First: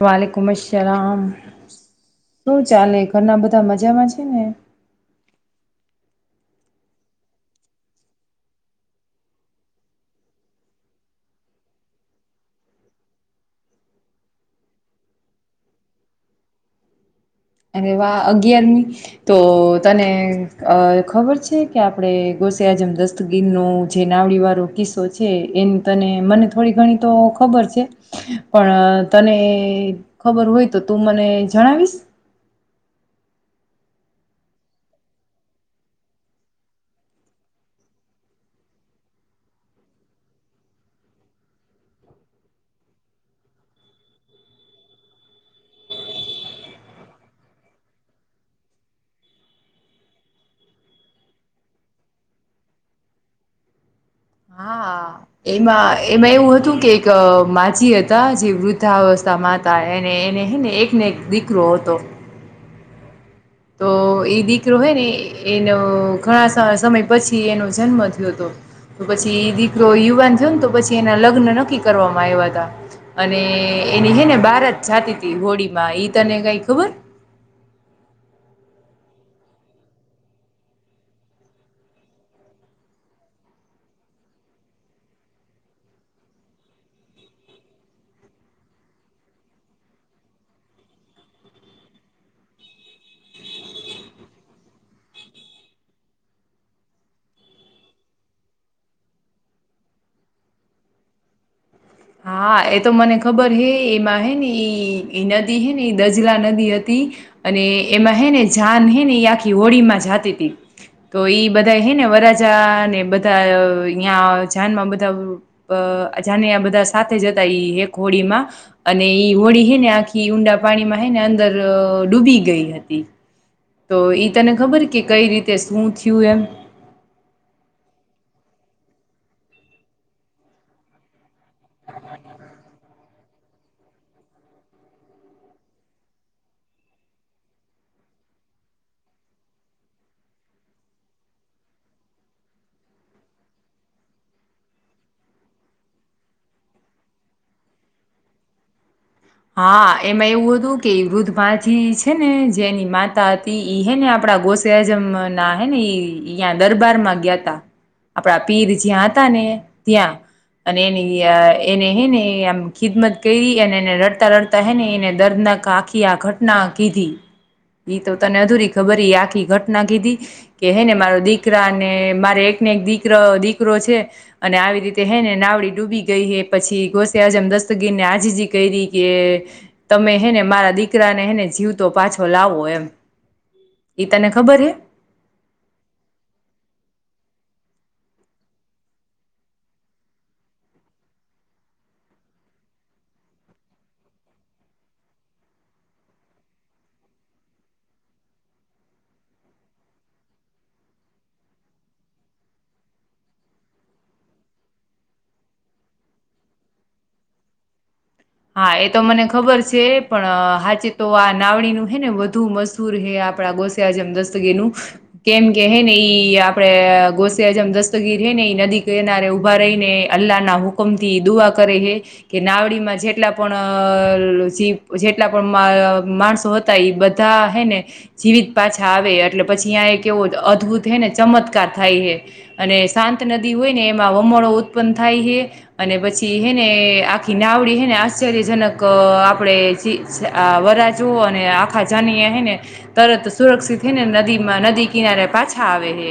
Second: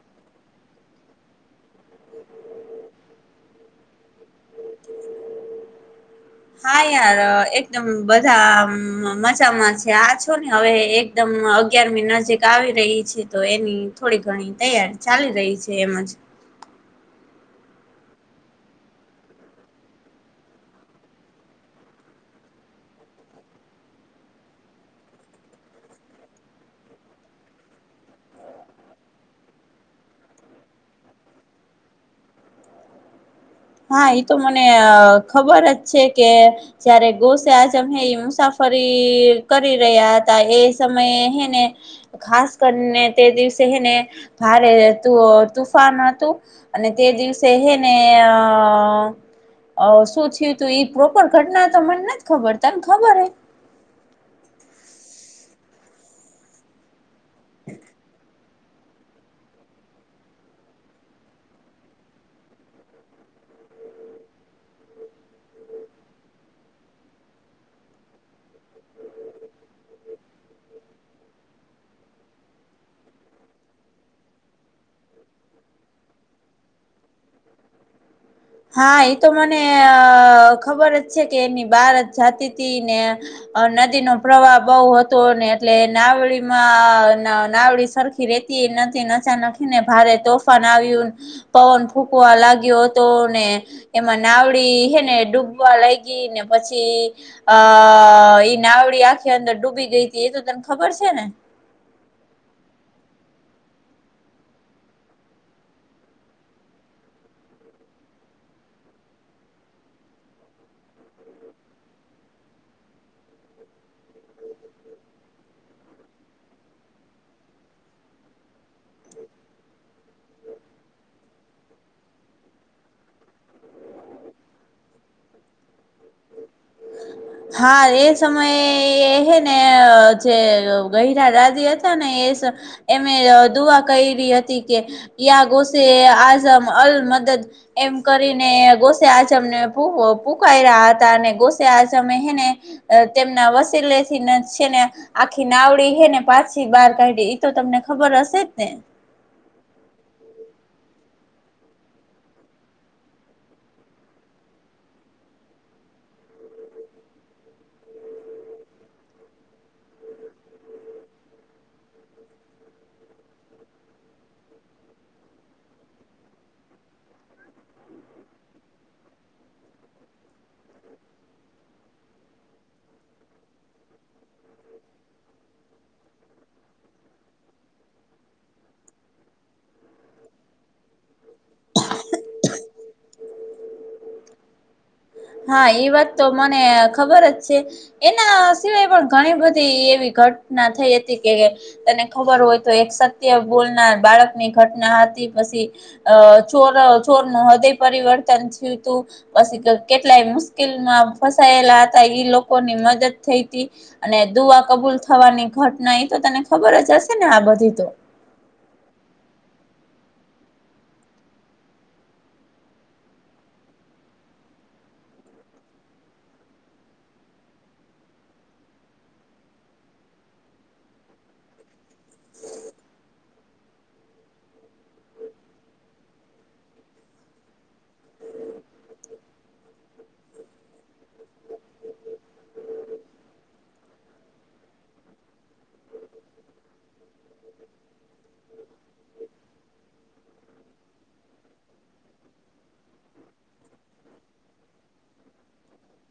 વલીલેકમ અસલામ શું ચાલે ઘરના બધા મજામાં છે ને હા યાર એકદમ બધા મજામાં છે આ છો ને હવે એકદમ અગિયારમી નજીક આવી રહી છે તો એની થોડી ઘણી તૈયારી ચાલી રહી છે એમજ અને વા અગિયારમી તો તને અ ખબર છે કે આપડે આજમ દસ્તગીર નો જે નાવડી વાળો કિસ્સો છે એ તને મને થોડી ઘણી તોર ખબર છે પણ તને ખબર હોય તો તું મને જણાવીશ હા એ તો મને ખબર જ છે કે જયારે ગોસે આજમ હે મુસાફર કરી રહ્યા હતા એ સમયે હ ને ખાસ કરીને તે દિવસે ને ભારે તુ તુફાન હતું અને તે દિવસે હેને હા. અ શું થયું તું એ પ્રોપર ઘટના તો મને નથી ખબર તને ખબર હ હા એમાં એમાં એવું હતું કે એક માજી હતા જે વૃદ્ધાવસ્થા મા હતા એને એને હ ને એકને એક દીકરો હતો તો એ દીકરો હોય ને એનો ઘણા સમય પછી એનો જન્મ થયો હતો તો પછી દીકરો યુવાન થયો ને તો પછી એના લગ્ન નક્કી કરવામાં આવ્યા હતા અને એની છેે ને બારત જાતી ત હોળી માં એઈ તને કઈ ખબર [inaudible] હા એતો મને અ ખબર જ છે કે એની બાર જાતિથી ને નદી નો પ્રવાહ બહુ હતો ને એટલે નાવડીમાં નાવડી સરખી રેતી નચા નાખીને ભારે તોફાન આવ્યું પવન ફૂકવા લાગ્યો તો ને એમાં નાવડી હેને ડૂબવા લાગી ને પછી આ એ નાવડી આખી અંદર ડૂબી ગઈ હતી એ તો તને ખબર છે ને હ [inaudible] હા એ તો મને ખબર હે એમાં હે ને ઈ નદી હે ને દજલા નદી હતી અને એમાં હે ને જાન હેને એ આખી હોળી માં જાતી હતી તો ઈ બધા હે ને વરાજા ને બધા હં જાનમાં બધા અજાને આ બધા સાથે જતા એક હોડીમાં અને ઈ હોડી હે ને આખી ઊંડા પાણીમાં હે ને અંદર ડૂબી ગઈ હતી તો ઈ તને ખબર કે કઈ રીતે શું થયું એમ હા એ સમયે એ હે ને જે ગરા રાજ હતા ને એ એ દુઆ કરી હતી કે યા ગોસે આઝમ અલ મ એમ કરીને ગોસે આચમને પૂ પૂખાય રહ્યા હતા અને ગોસે આ ને તેમના વસીલે થી છેને આખી નાવડી હેને પાછી બાર ક તો તમને ખબર હશે જ ને હા એમાં એવું હતું કે વૃદ્ધ માથી છે ને જે એની માતા હતી ઈ હ ને આપડા ગો સજ ના હ ને દરબાર માં ગયાતા આપણા પીર જ્યાં હતા ને ત્યાં અને એની એને હે ને આમ ખિદમત કરી અને એને ર લડતા હ એને દર્દનાક આખી આ ઘટના કીધી ઈ તો તને અધુરી ખબર આખી ઘટના કીધી કે હેને મારો દીકરા ને મારે એક દીક દીકરો છે અને આવી રીતે હે ને નાવડી ડૂબી ગઈ હ પછી ઘોસે હજમ તગી ન્યાજી ક ર કે તમે હેને મારા દીકરાને હેને જીવતો પાછો લાવો એમ એઈ તને ખબર હે હા એ વાત તો મને ખબર જ છે એના સિવાય પણ ઘણી બધી એવી. ઘટના થઈ હતી કે તને ખબર હોય તો એક સત્ય બોલનાર બાળકની ઘટના હતી. પછી અ ચોર ચોર ન હદય પરિવર્તન થયું તું પછી કેટલાય મુશ્કેલમાં ફસાયેલા હતા ઈ લોકોની મદદ થઈ હતી અને દુઆ કબૂ લ થવાની ઘટના એ તો તને ખબર જ હશે ને આ બધી તો હા એ તો મને ખબર છે પણ હાચે તો આ નાવડીનુંું હે ને વધુ મધૂર હે આપ ગોસિયાજમ દસ્તગીર નું કેમ કે ને ઈ આપડે ગોસિયાજમ દસ્તગીર નદી કિનારે ઉભા રહી ને અલ્લાહના હુકમ થી દુઆ કરે છેે કે નાવડીમાં જે જેટલા પણ જેટલા પણ માણસો હતા એ બધા હૈ ને જીવિત પાછા આવે એટલે પછી આં એ કેવો અદ્ભુત હે ને ચમત્કાર થાય હ અને શાંત નદી હોય ને એમાં વમળો ઉત્પન્ન થાય છે અને પછી હેને આખી નાવડી હેને આશ્ચરજનક આપણે વરા જુઓ અને આખા જાન્યા હ ને તરત સુરક્ષિત છે ને નદીમાં નદી કિનારે પાછા આવે હે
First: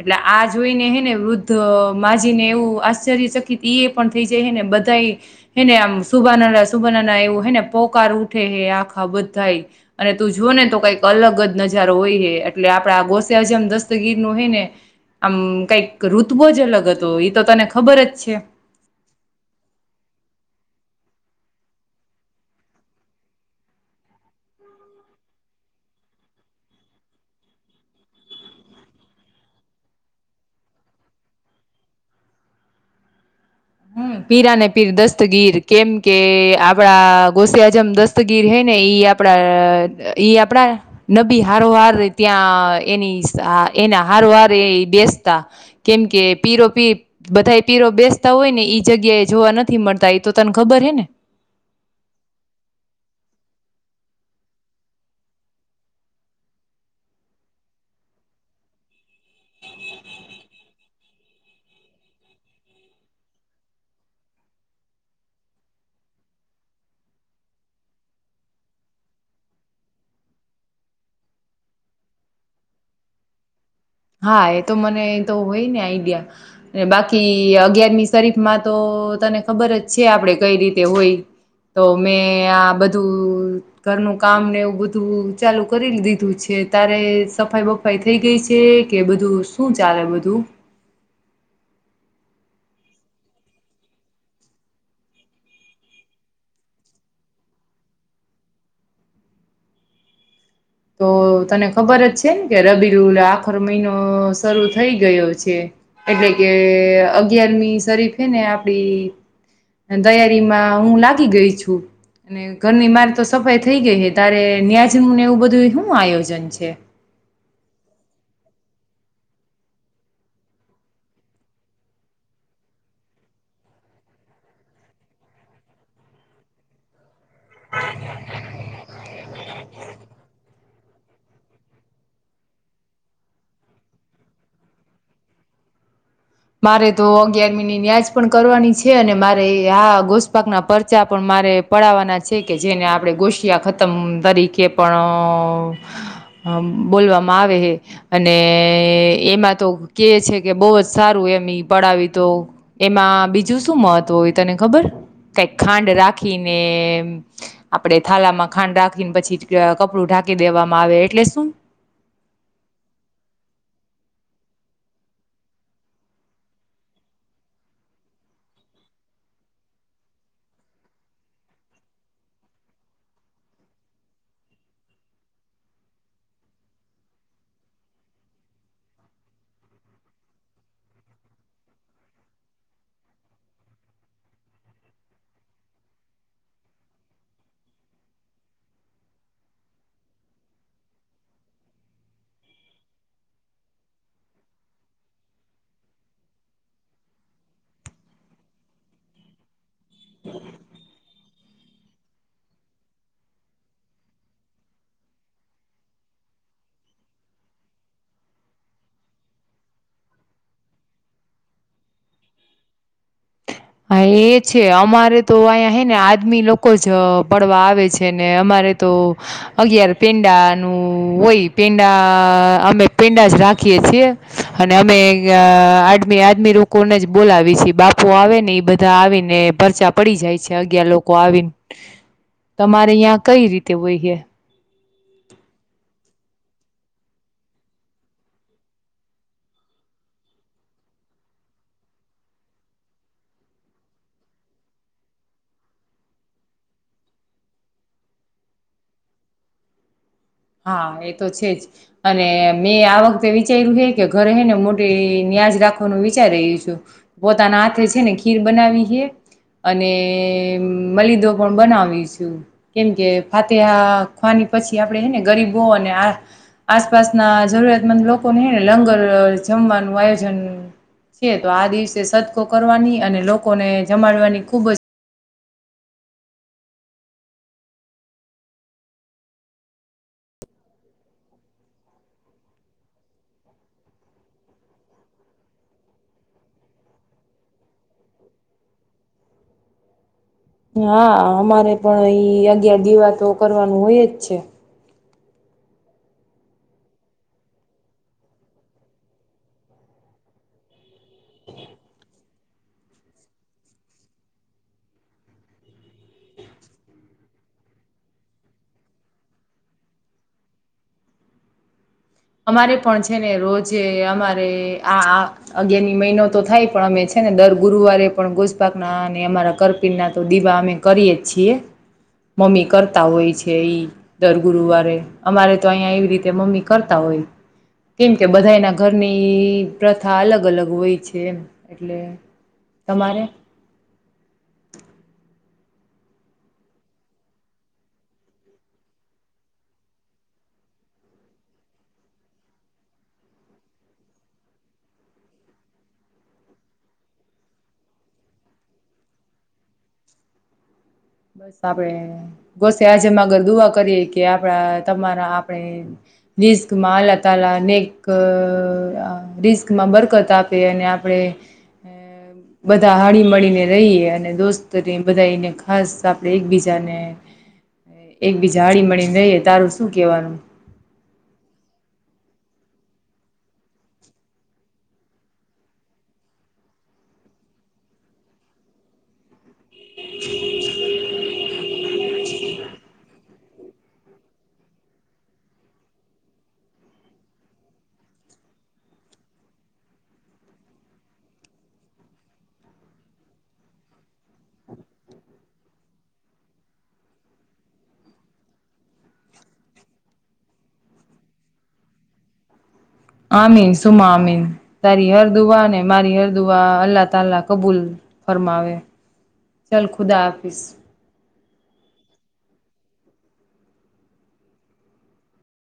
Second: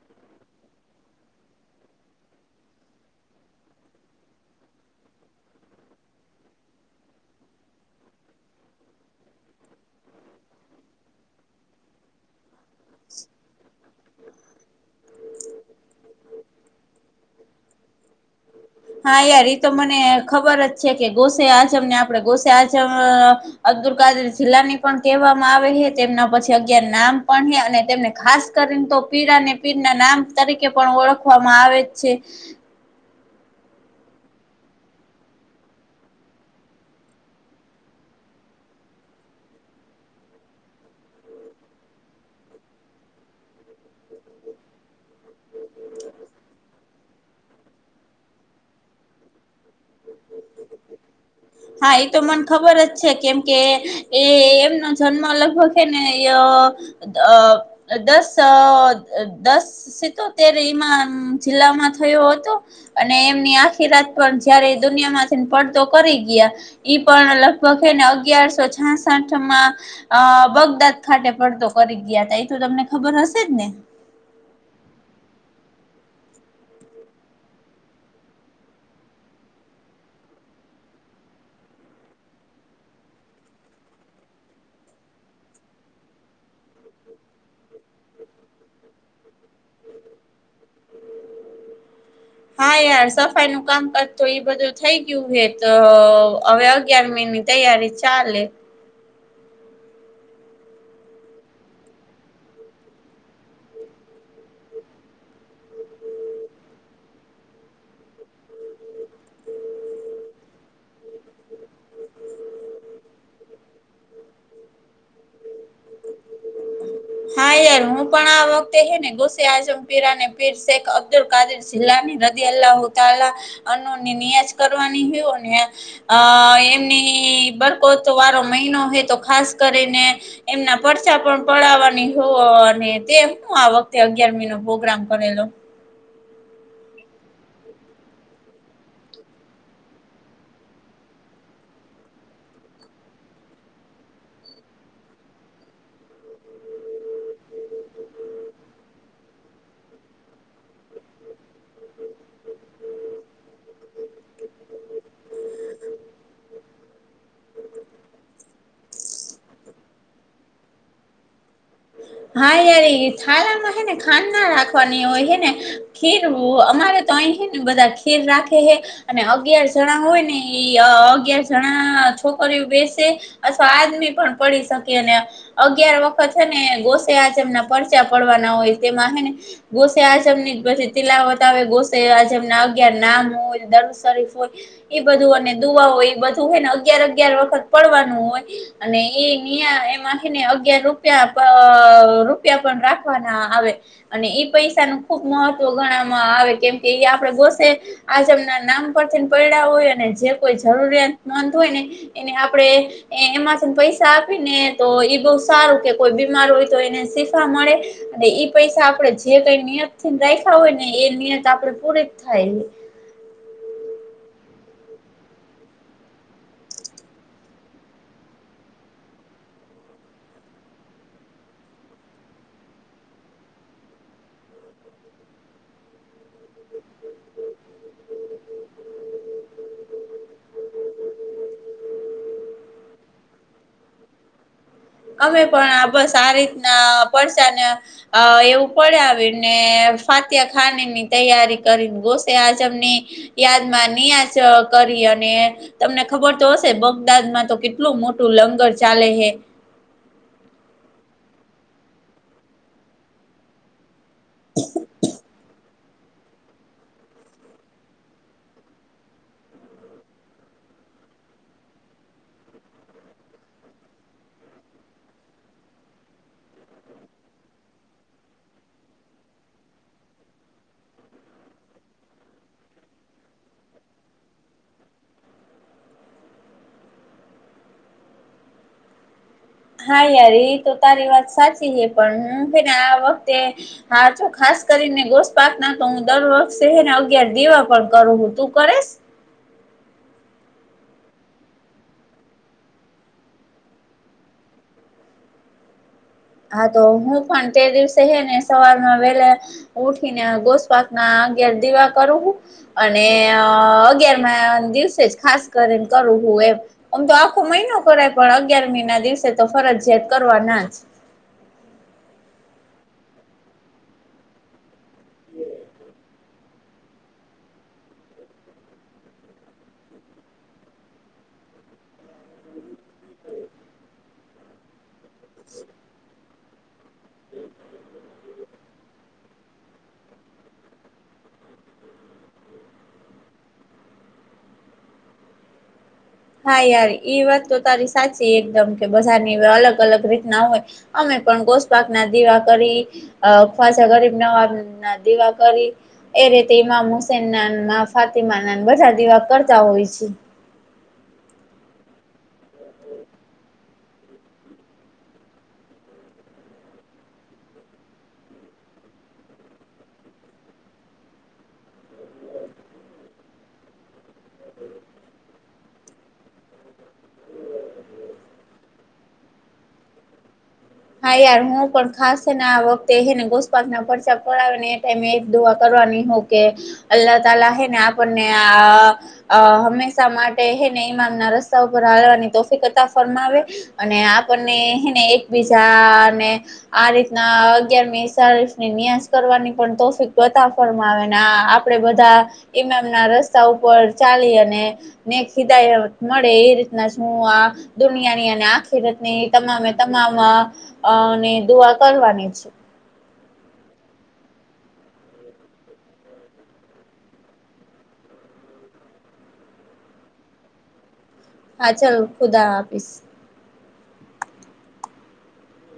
એટલે આ જોઈ ને હે ને વૃદ્ધ મામાંજીને એવું આશ્ચર્ય ચકિત ઈ એ પણ થઈ જાય હે ને બધ તઈ એને આમ સુબાનાના સુબાના ના એવું હે ને પોકાર ઉઠે હે આખા બધાાઈ અને તું જો ને તો કઈક અલગ જ નજારો હોય હ એટલે આપડા ગોસ જેમ દસ્તગીર નું હોય ને આમ કઈક ઋતબો જ અલગ હતો એ તો તને ખબર જ છે. હા યાર એ તો મને ખબર જ છે કે ગોસે આજમ ને આપડે ગોસે આજમ અબ્દુલ ક જિલ્લા ની પણ કહેવામાં આવે છે તેમના પછી અગિયાર નામ પણ હે અને તેમને ખાસ કરીને. તો પીરા અને પીરના નામ તરીકે પણ ઓળખવામાં આવે છે. પીરાને પીર દસ્તગીર કેમ કે આપડા ગોસિયાજમ દસ્તગીર હે ને ઈ આપડા ઈ આપડા નબી હારોહાર ત્યાં એની એના હાર વાર એ બેસતા કેમકે પીરો પી બધા પીરો બેસતા હોય ને. જગ્યા એ જોવા નથી મળતા એ તો તને ખબર હે ને. હા એ તો મને ખબર જ છે કેમ કે એ એમનો જન્મ લગભગ છેને. દસ દસ સતેર ઈમાન જિલ્લામાં થયો હતો અને એમની આખી રાત પણ જયારે દુનિયા માંથી પડતો કરી. ગ ઈ પણ લગભગ એને અગિયારસો છાસઠમાં બગદાદ ખાતે. પડતો કરી ગયા તા એ તો તમને ખબર હશે જ ને. હા એ તો મને તો હોય ને આઈડિયા ને બાકી અગિયારમી શરીફ માં તો તો તને ખબર જ છે આપડે કઈ રીતે હોય. તો મેં આ બધું ઘરનું કામ ને એવું બધું ચાલુ કરી દીધું છે. તારે સફાઈ બફાઈ થઈ ગઈ છે. કે બધું શું ચાલે બધું. હા યાર સફાઈ નું કામકાજ તો એ બધું થઈ ગયું હ તો હવે અગિયાર મહિના ની તૈયારી ચાલે તો તને ખબર જ છે ને કે રબીરુલ આખર મહિનો શરૂ થઈ ગયો છે. એટલે કે અગિયારમી શરીફે ને આપડી દયારીમાં હું લાગી ગઈ છું. અને ઘરની મારે તો સફાઈ થઈ ગઈ હ તારે ન્યાજમ ને એવું બધું. હું આયોજન છે. હા યાર હું પણ આ વખતે હે ને ગુસે આઝમ પીરા અને પીર શેખ અબ્દુલ કાદીર જિલ્લાની હ અન્શ કરવાની ને એમની બરકો વારો મહિનો હોય તો ખાસ કરીને એમના પચા પણ પડાવવાની અને તે શું આ વખતે અગિયાર મહિનો પ્રોગ્રામ કરેલો મારે તો અગિયારમીની ન્યાજ પણ કરવાની છે અને મારે આ ગોસ્પાક ના પરચા પણ મારે પડાવવાના છે કે જેને આપડ ગોશિયા ખતમ તરીકે પણ બોલવામાં આવે હ અને એમાં તો કે છે કે બહ જ સારું એમ પડાવી તો એમાં બીજું શું મહત્વ હોય તને ખબર કઈક ખાંડ રાખીને આપડે થાલા માં ખાંડ રાખીને પછી કપડું ઢા કી દેવામાં આવે એટલે શું હા યાર થારામાં હે ને ખાંડ ના રાખવાની હોય હે ને ખીરવું અમારે તો ને બધા ખીર રાખે હે અને અગિયાર જણા હોય ને એ અગયાર જણા છોકરી બેસે અથવા આદમી પણ પડી શકેને અગિયાર વખત આચમ ના પરચા પડવાના હોય તેમાં હ ને ગોસે આચમ ની પછી તિલાવત આવે ગોસે આજમ અગાર નામ હોય દર શરીફ હોય એ બધું અને દુઆ હોય એ બધું હોય ને અગયાર વખત પડવાનું હોય અને એ એમાંથીને અગયાર રૂપિયા રૂપિયા પણ રાખવાના આવે અને ઈ પૈસા ન ખુબ મહત્વ ગણાવામાં આવે કેમ કે એ આપડે ગોસે આજમ ના નામ પરથીને પડડા હોય અને જે કોઈ જરૂરિયાતમંદ હોય ને એને આપે એમાંથી પૈસા આપી ને તો એ બહ સારું કે કોઈ બીમાર હોય એને શીખા મળે અને ઈ પૈસા આપડણે જે કઈ નિયત થી રાખ્યા હોય ને એ નિયત આપ પ એક થાય હા એ છે અમારે તો અહીંયા હે ને આદમી લોકો જ પડવા આવે છે ને અમારે અગિયાર પેંડા નું હોય પેંડા અમે પેંડા જ રાખી અને અમે આદમી આદમી લોકોને જ બોલાવી છીએ બાપુ આવે ને ને એ બધા આવી ને પરર્ચા પડી જાય છે અગિયાર લોકો આવીને તમારે અ્યાં કઈ રીતે હોયએ અમે પણ બસ આ રીતના પડસા ને એવું પડ્યા આવી ને ફાતિયા ખાન ની તૈયારી કરી ઘોષ આજમ ની યાદમાં નિયાજ કરી અને તમને ખબર તો હશે બગદાદમાં તો કેટલું મોટું લંગર ચાલે હે હા એ તો છેજ અને મેં આ વખતે વિચાર્યું હ કે ઘરે હ ને મોટી ન્યાજ રાખ ું વિચારી રહ્યું છું પોતાના હાથે છે ને ખીર બનાવી છે અને મલિદો પણ બનાવી છું કેમ કે ફાતે ખની પછી આપડે છેને ગરીબો અને આ આસપાસના જરૂરિયાતમંદ લોકોને હને લંગર જમવાનું આયોજન છે તો આ દિવસે સદકો કરવાની અને લોકોને જમાડવાની ખુબ જ હા યાર એ તો તારી વાત સાચી છે પણ હું આ વખતે હા ખાસ ખાસ કરીને ગોષ પાક ના તો હું દર વખત શહેર અગિયાર દીવા પણ કરું હું તું કરેશ હા અમારે પણ એઈ અગિયાર દીવા તો કરવાનું હોય જ છે હા તો હું પણ તે દિવસે હે ને સવારમાં વેલા ઉઠીને ગોસ્પક ના અગિયાર દીવા કરું હું અને અગયાર મા દિવસે જ ખાસ કરીને કરું એમ આમ તો આખો મહિનો કરાય પણ અગિયારમી ના દિવસે તો ફરજિયાત કરવા ના જ અમારે પણ છે ને રોજે અમારે આ અગિયારની મહિનો તો થાય પણ અમે છે ને દર ગુરુવારે પણ ગોસપાક ના અને અમારા કરપીણ ના તો દીવા અમે કરીએ છીએ મમ્મી કરતા હોય છે એઈ દર ગુરુવારે અમારે તો અહં એવી રીતે મમ્મી કર બ ત હોય કેમ કે બધાના ઘરની પ્રથા અલગ અલગ હોય છે એમ એટલે તમારે હા યાર એ વાત તો તારી સાચી એકદમ કે બધાની અલગ અલગ રીતના હોય અમે ગોસપક ના દીવા કરીા ગરીબ નવાબ ના દીવા કરી એ રીતે ઈમામ હુસેન ના ફાતિમા ના બધા દીવા કરતા હોય છે. બસ આપડે ગોસે આજેમાં આગર દુઆ કરીએે કે આપણા તમારા આપણે રિસ્કમાં લ તલા નેક રિસ્કમાં બરકત આપે અને આપડણે અ બધા હાડી મળીને રહીએ અને દોસ્તને બધા એને ખાસ આપણે એકબીજાને એકબીજા હળી મળીને રઈએ તારું શું કેવાનું? હા યાર હું પણ ખાસને આ વખતેને ગોસ્પાક ના પચા પડાવે ને એ ટાઈમે દુઆ કર. કે અલ્લાહ તલા હ ને આપણને હંમેશા માટે હ ન રસ્તા ઉપ હવાની તોફતા ફરમાવે, અને આપનેને બીજા અને આ રીતના અગિયાર, મીફની ન્યાશ કરવાની પણ તોફક ફર આવે આપણેે, બધા એમ એમ ના રસ્તા ઉપર ચાલી, અને ખિદાય મળે, એ રીતના શુ આ દુનિયાની અને આખી રીતની, તમામે મા ની દુઆ, કરવાની છે. આમીન સુમા અમીન, તારી હરદુઆ ને મારી હરદુઆ, અલ્લાહ તલા કબૂલ ફરમાવે ચાલ ખુદા, હાફીસ હા, ચાલ ખુદા હાફિ